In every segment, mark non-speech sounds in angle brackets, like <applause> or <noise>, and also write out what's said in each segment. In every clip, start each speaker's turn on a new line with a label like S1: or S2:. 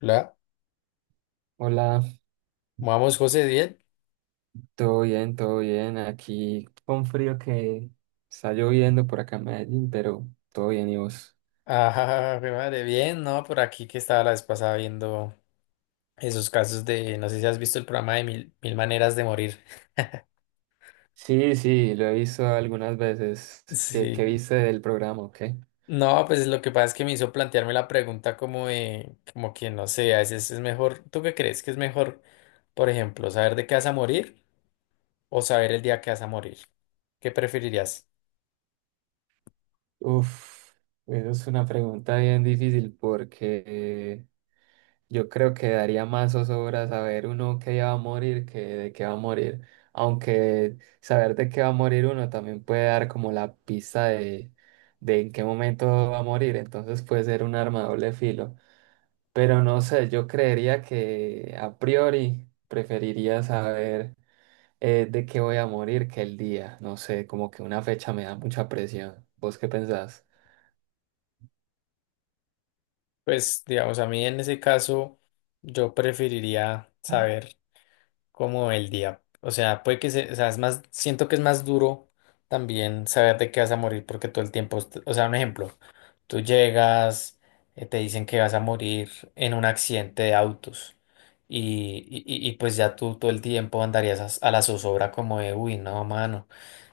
S1: Hola,
S2: Hola,
S1: vamos José, bien. <laughs>
S2: todo bien, todo bien. Aquí con frío que está lloviendo por acá en Medellín, pero todo bien, ¿y vos?
S1: Ah, mi madre, bien, ¿no? Por aquí que estaba la vez pasada viendo esos casos de, no sé si has visto el programa de Mil Maneras de Morir.
S2: Sí, sí, lo he visto algunas veces. ¿Qué, qué
S1: Sí.
S2: viste del programa, o qué?
S1: No, pues lo que pasa es que me hizo plantearme la pregunta como de, como que no sé, a veces es mejor, ¿tú qué crees que es mejor, por ejemplo, saber de qué vas a morir o saber el día que vas a morir? ¿Qué preferirías?
S2: Uf, eso es una pregunta bien difícil porque yo creo que daría más zozobra saber uno que ya va a morir que de qué va a morir. Aunque saber de qué va a morir uno también puede dar como la pista de en qué momento va a morir, entonces puede ser un arma de doble filo. Pero no sé, yo creería que a priori preferiría saber de qué voy a morir que el día. No sé, como que una fecha me da mucha presión. ¿Vos qué pensás?
S1: Pues, digamos, a mí en ese caso, yo preferiría saber como el día. O sea, o sea, es más, siento que es más duro también saber de qué vas a morir porque todo el tiempo, o sea, un ejemplo, tú llegas, te dicen que vas a morir en un accidente de autos y pues ya tú todo el tiempo andarías a la zozobra como de, uy, no, mano.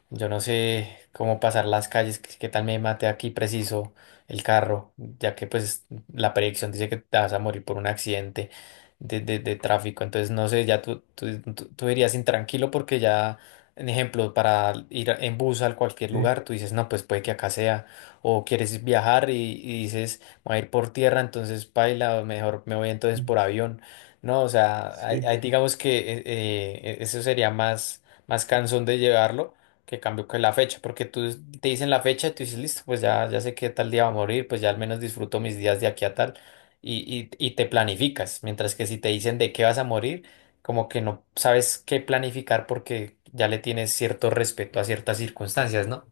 S1: Yo no sé cómo pasar las calles, qué tal me mate aquí preciso el carro, ya que pues la predicción dice que te vas a morir por un accidente de tráfico. Entonces, no sé, ya tú irías intranquilo porque ya, en ejemplo, para ir en bus a cualquier
S2: Sí,
S1: lugar, tú dices, no, pues puede que acá sea. O quieres viajar y dices, voy a ir por tierra, entonces paila, o mejor me voy entonces por avión. No, o sea, hay,
S2: sí,
S1: hay, digamos que eso sería más, más cansón de llevarlo que cambió que la fecha, porque tú te dicen la fecha y tú dices, listo, pues ya sé que tal día va a morir, pues ya al menos disfruto mis días de aquí a tal, y, y te planificas, mientras que si te dicen de qué vas a morir, como que no sabes qué planificar porque ya le tienes cierto respeto a ciertas circunstancias, ¿no?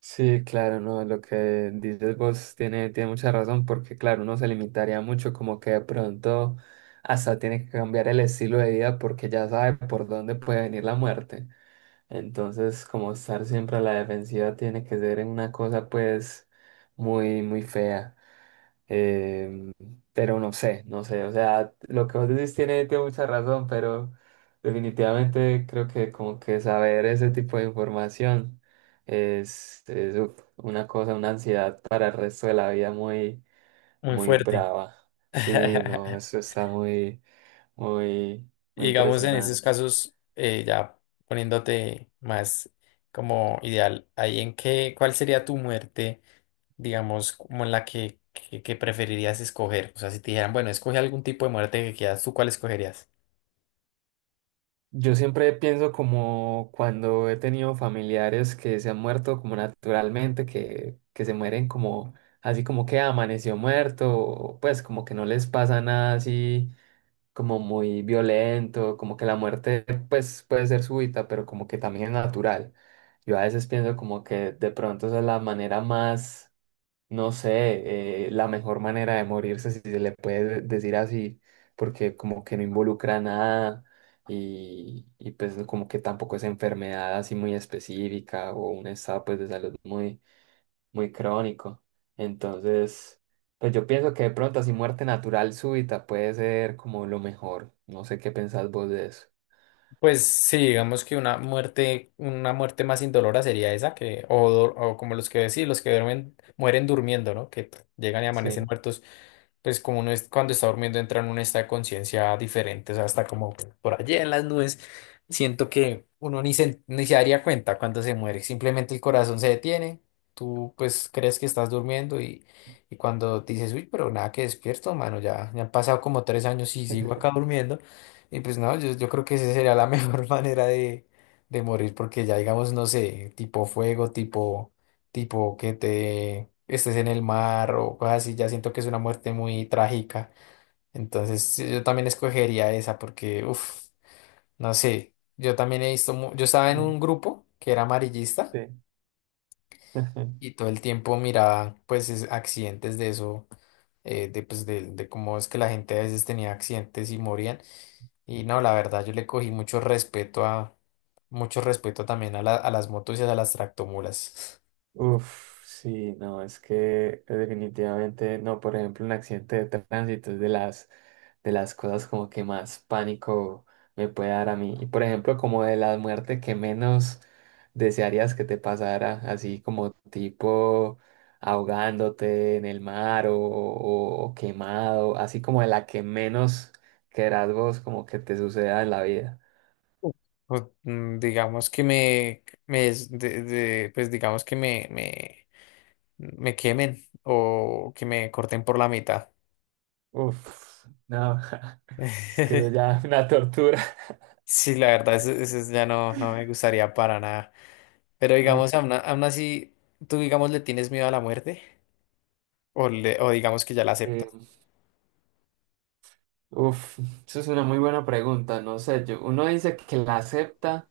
S2: sí, claro, no, lo que dices vos tiene, tiene mucha razón porque, claro, uno se limitaría mucho, como que de pronto hasta tiene que cambiar el estilo de vida porque ya sabe por dónde puede venir la muerte. Entonces, como estar siempre a la defensiva tiene que ser una cosa, pues, muy, muy fea. Em, pero no sé, no sé, o sea, lo que vos decís tiene, tiene mucha razón, pero definitivamente creo que como que saber ese tipo de información es uf, una cosa, una ansiedad para el resto de la vida muy,
S1: Muy
S2: muy
S1: fuerte.
S2: brava. Sí, no,
S1: <laughs>
S2: eso está muy, muy, muy
S1: Y digamos, en esos
S2: impresionante.
S1: casos, ya poniéndote más como ideal, ahí en qué, ¿cuál sería tu muerte? Digamos, como la que preferirías escoger. O sea, si te dijeran, bueno, escoge algún tipo de muerte que quieras, ¿tú cuál escogerías?
S2: Yo siempre pienso como cuando he tenido familiares que se han muerto como naturalmente, que se mueren como así como que amaneció muerto, o pues como que no les pasa nada así como muy violento, como que la muerte pues puede ser súbita, pero como que también es natural. Yo a veces pienso como que de pronto esa es la manera más no sé, la mejor manera de morirse, si se le puede decir así, porque como que no involucra nada y, y pues como que tampoco es enfermedad así muy específica o un estado pues de salud muy, muy crónico. Entonces, pues yo pienso que de pronto así muerte natural súbita puede ser como lo mejor. No sé qué pensás vos de eso.
S1: Pues sí, digamos que una muerte más indolora sería esa que, o como los que decís, los que duermen, mueren durmiendo, ¿no? Que llegan y amanecen
S2: Sí.
S1: muertos, pues como uno es, cuando está durmiendo entra en un estado de conciencia diferente, o sea, hasta como por allá en las nubes, siento que uno ni se daría cuenta cuando se muere, simplemente el corazón se detiene, tú pues crees que estás durmiendo y cuando dices, uy, pero nada que despierto, mano, ya han pasado como 3 años y sigo acá durmiendo. Y pues no, yo creo que esa sería la mejor <laughs> manera de morir, porque ya digamos, no sé, tipo fuego, tipo que te estés en el mar o cosas así, ya siento que es una muerte muy trágica. Entonces sí, yo también escogería esa porque, uff, no sé, yo también he visto, yo estaba en
S2: Mm,
S1: un grupo que era amarillista
S2: sí.
S1: y
S2: <laughs>
S1: todo el tiempo miraba pues accidentes de eso, de, pues, de cómo es que la gente a veces tenía accidentes y morían. Y no, la verdad, yo le cogí mucho respeto a, mucho respeto también a a las motos y a las tractomulas.
S2: Uf, sí, no, es que
S1: <laughs>
S2: definitivamente, no, por ejemplo, un accidente de tránsito es de las cosas como que más pánico me puede dar a mí. Y por ejemplo, como de la muerte que menos desearías que te pasara, así como tipo ahogándote en el mar o, o quemado, así como de la que menos querás vos como que te suceda en la vida.
S1: Pues, mm, digamos que me es- de- pues digamos que me quemen o que me corten por la mitad.
S2: Uf, no, <laughs> es que eso
S1: <laughs>
S2: ya es una tortura.
S1: Sí, la verdad, eso, no me gustaría para nada. Pero digamos, aún así, tú digamos le tienes miedo a la muerte o, o digamos que ya la aceptas.
S2: Mm. Uf, eso es una muy buena pregunta. No sé, yo, uno dice que la acepta,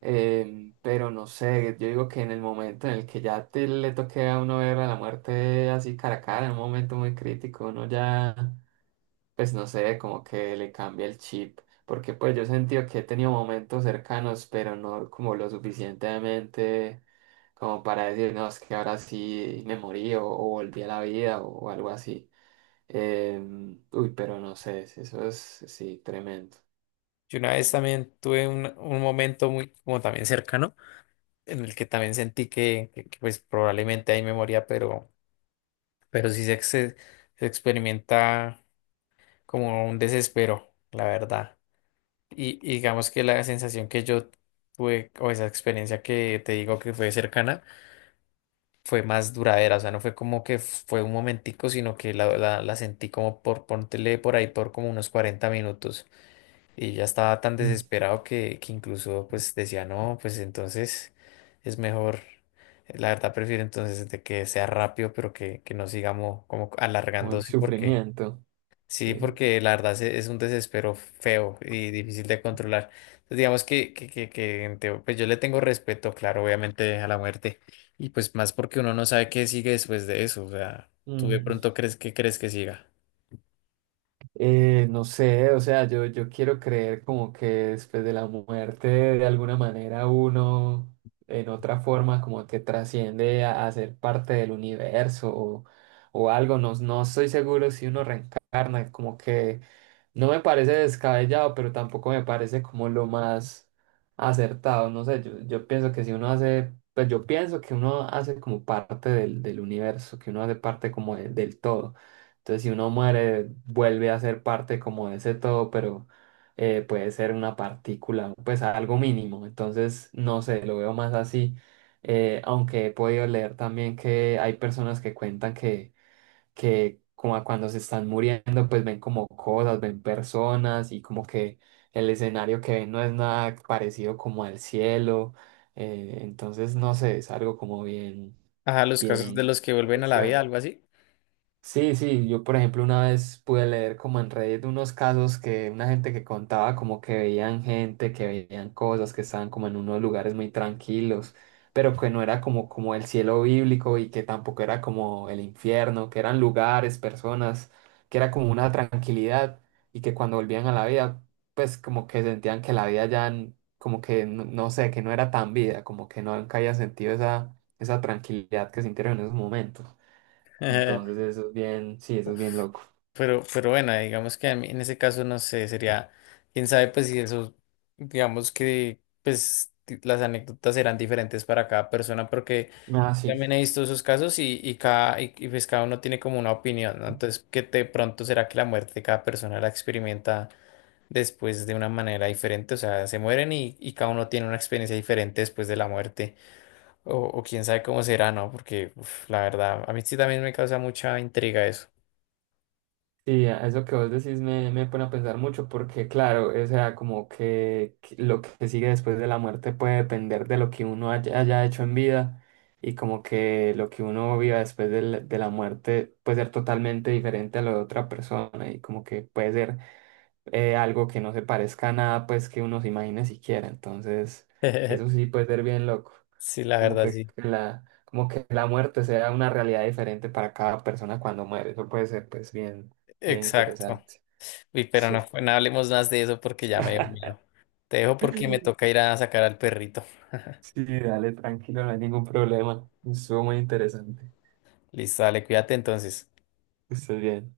S2: pero no sé, yo digo que en el momento en el que ya te, le toque a uno ver a la muerte así cara a cara, en un momento muy crítico, uno ya, pues no sé, como que le cambia el chip. Porque pues yo he sentido que he tenido momentos cercanos, pero no como lo suficientemente como para decir, no, es que ahora sí me morí o volví a la vida o algo así. Uy, pero no sé, si eso es, sí, tremendo.
S1: Yo una vez también tuve un momento muy como también cercano en el que también sentí que, pues probablemente ahí me moría, pero sí se experimenta como un desespero, la verdad. Y digamos que la sensación que yo tuve o esa experiencia que te digo que fue cercana fue más duradera, o sea, no fue como que fue un momentico, sino que la sentí como por, pontele por ahí por como unos 40 minutos y ya estaba tan
S2: Mm.
S1: desesperado que incluso pues decía, no, pues entonces es mejor, la verdad prefiero entonces de que sea rápido, pero que no sigamos como
S2: O el
S1: alargándose porque...
S2: sufrimiento,
S1: Sí,
S2: sí.
S1: porque la verdad es un desespero feo y difícil de controlar. Entonces, digamos que en pues yo le tengo respeto, claro, obviamente a la muerte. Y pues más porque uno no sabe qué sigue después de eso. O sea, tú de
S2: Mm.
S1: pronto crees que siga.
S2: No sé, o sea, yo quiero creer como que después de la muerte, de alguna manera, uno en otra forma como que trasciende a ser parte del universo o algo. No, no estoy seguro si uno reencarna, como que no me parece descabellado, pero tampoco me parece como lo más acertado. No sé, yo pienso que si uno hace, pues yo pienso que uno hace como parte del, del universo, que uno hace parte como del todo. Entonces, si uno muere, vuelve a ser parte como de ese todo, pero puede ser una partícula, pues algo mínimo. Entonces, no sé, lo veo más así. Aunque he podido leer también que hay personas que cuentan que como a cuando se están muriendo, pues ven como cosas, ven personas y como que el escenario que ven no es nada parecido como al cielo. Entonces, no sé, es algo como bien,
S1: Ajá, los casos de
S2: bien
S1: los que
S2: que me
S1: vuelven a la vida,
S2: cuestiona.
S1: algo así.
S2: Sí, sí, yo por ejemplo una vez pude leer como en Reddit unos casos que una gente que contaba como que veían gente, que veían cosas, que estaban como en unos lugares muy tranquilos, pero que no era como, como el cielo bíblico y que tampoco era como el infierno, que eran lugares, personas, que era como una tranquilidad y que cuando volvían a la vida, pues como que sentían que la vida ya n- como que no, no sé, que no era tan vida, como que no habían sentido esa, esa tranquilidad que sintieron en esos momentos. Entonces
S1: <laughs>
S2: eso es bien, sí, eso es bien
S1: Uf.
S2: loco.
S1: Pero bueno, digamos que a mí en ese caso no sé, sería, quién sabe, pues si eso, digamos que pues las anécdotas serán diferentes para cada persona, porque
S2: Ah,
S1: también
S2: sí.
S1: he visto esos casos y, y pues cada uno tiene como una opinión, ¿no? Entonces, ¿que de pronto será que la muerte de cada persona la experimenta después de una manera diferente? O sea, se mueren y cada uno tiene una experiencia diferente después de la muerte. O quién sabe cómo será, ¿no? Porque uf, la verdad, a mí sí también me causa mucha intriga eso.
S2: Sí, eso que vos decís me, me pone a pensar mucho porque, claro, o sea, como que lo que sigue después de la muerte puede depender de lo que uno haya, haya hecho en vida y como que lo que uno viva después de la muerte puede ser totalmente diferente a lo de otra persona y como que puede ser algo que no se parezca a nada, pues que uno se imagine siquiera. Entonces, eso
S1: <laughs>
S2: sí puede ser bien loco.
S1: Sí, la verdad, sí.
S2: Como que la muerte sea una realidad diferente para cada persona cuando muere. Eso puede ser, pues, bien, bien
S1: Exacto.
S2: interesante.
S1: Uy, pero
S2: Sí.
S1: no, no hablemos más de eso porque ya me dio
S2: <laughs>
S1: miedo. Te dejo porque me toca ir a sacar al perrito.
S2: Sí, dale, tranquilo, no hay ningún problema. Estuvo muy interesante.
S1: Listo, dale, cuídate entonces.
S2: Estés bien.